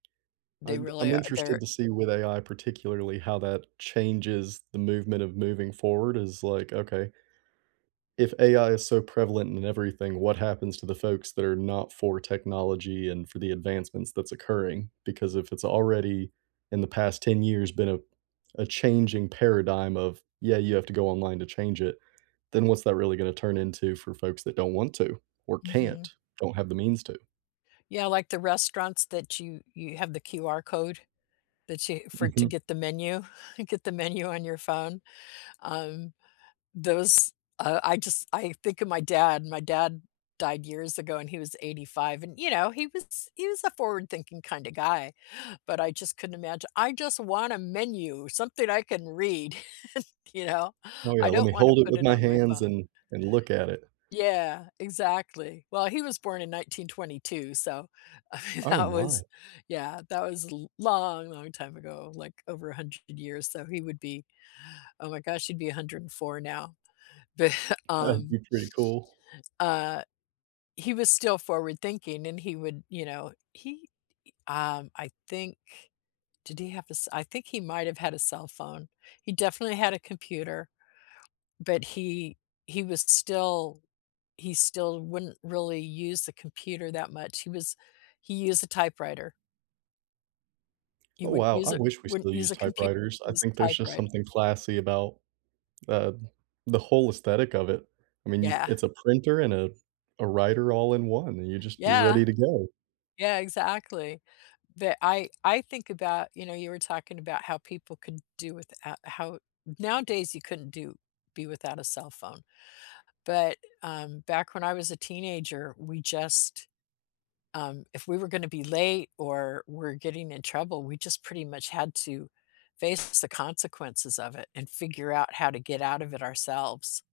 They I'm b really I'm a interested they're to see with AI, particularly, how that changes the movement of moving forward is like, okay if AI is so prevalent in everything, what happens to the folks that are not for technology and for the advancements that's occurring? Because if it's already, in the past 10 years been a a changing paradigm of, "Yeah, you have to go online to change it," then what's that really gonna turn into for folks that don't want to, or can't, Mhm. or have the means to? Yeah, like the restaurants that you you have the QR code, that you for to Mhm. get the menu get the menu on your phone. Um, those, uh I just I think of my dad, my dad died years ago and he was 85, and, you know, he was he was a forward-thinking kinda guy, but I just couldn't imagine "I just want a menu, something I can read." You know? Oh, yeah, "I "Let don't me want to hold it put with it my on my hands phone." and and look at it." Yeah, exactly. Well, he was born in 1922, so, I mean, Oh, that my. was, yeah, that was l long, long time ago, like over 100 years, so he would be, oh, my gosh, he'd be 104 now. But, That'd um be pretty cool. uh, he was still forward thinking and he would, you know, he i um, I think did he have a s I think might have had a cell phone. He definitely had a computer, but he he would s still he still wouldn't really use the computer that much, he was he used a typewriter. He Oh, wouldn't wow. use I it wish we wouldn't still use used a compu typewriters. I use think a there's just typewrite something classy about, uh, the whole aesthetic of it. I mean, you c Yeah. it's a printer and a a writer all in one, and you just you're Yeah. ready to go. Yeah, exactly. The I I think about, you know, you were talking about how people could do with a how nowadays you couldn't do be without a cell phone. But, um, back when I was a teenager, we just, um if we were gonna be late or we're getting in trouble, we just pretty much had to face the consequences of it and figure out how to get out of it ourselves.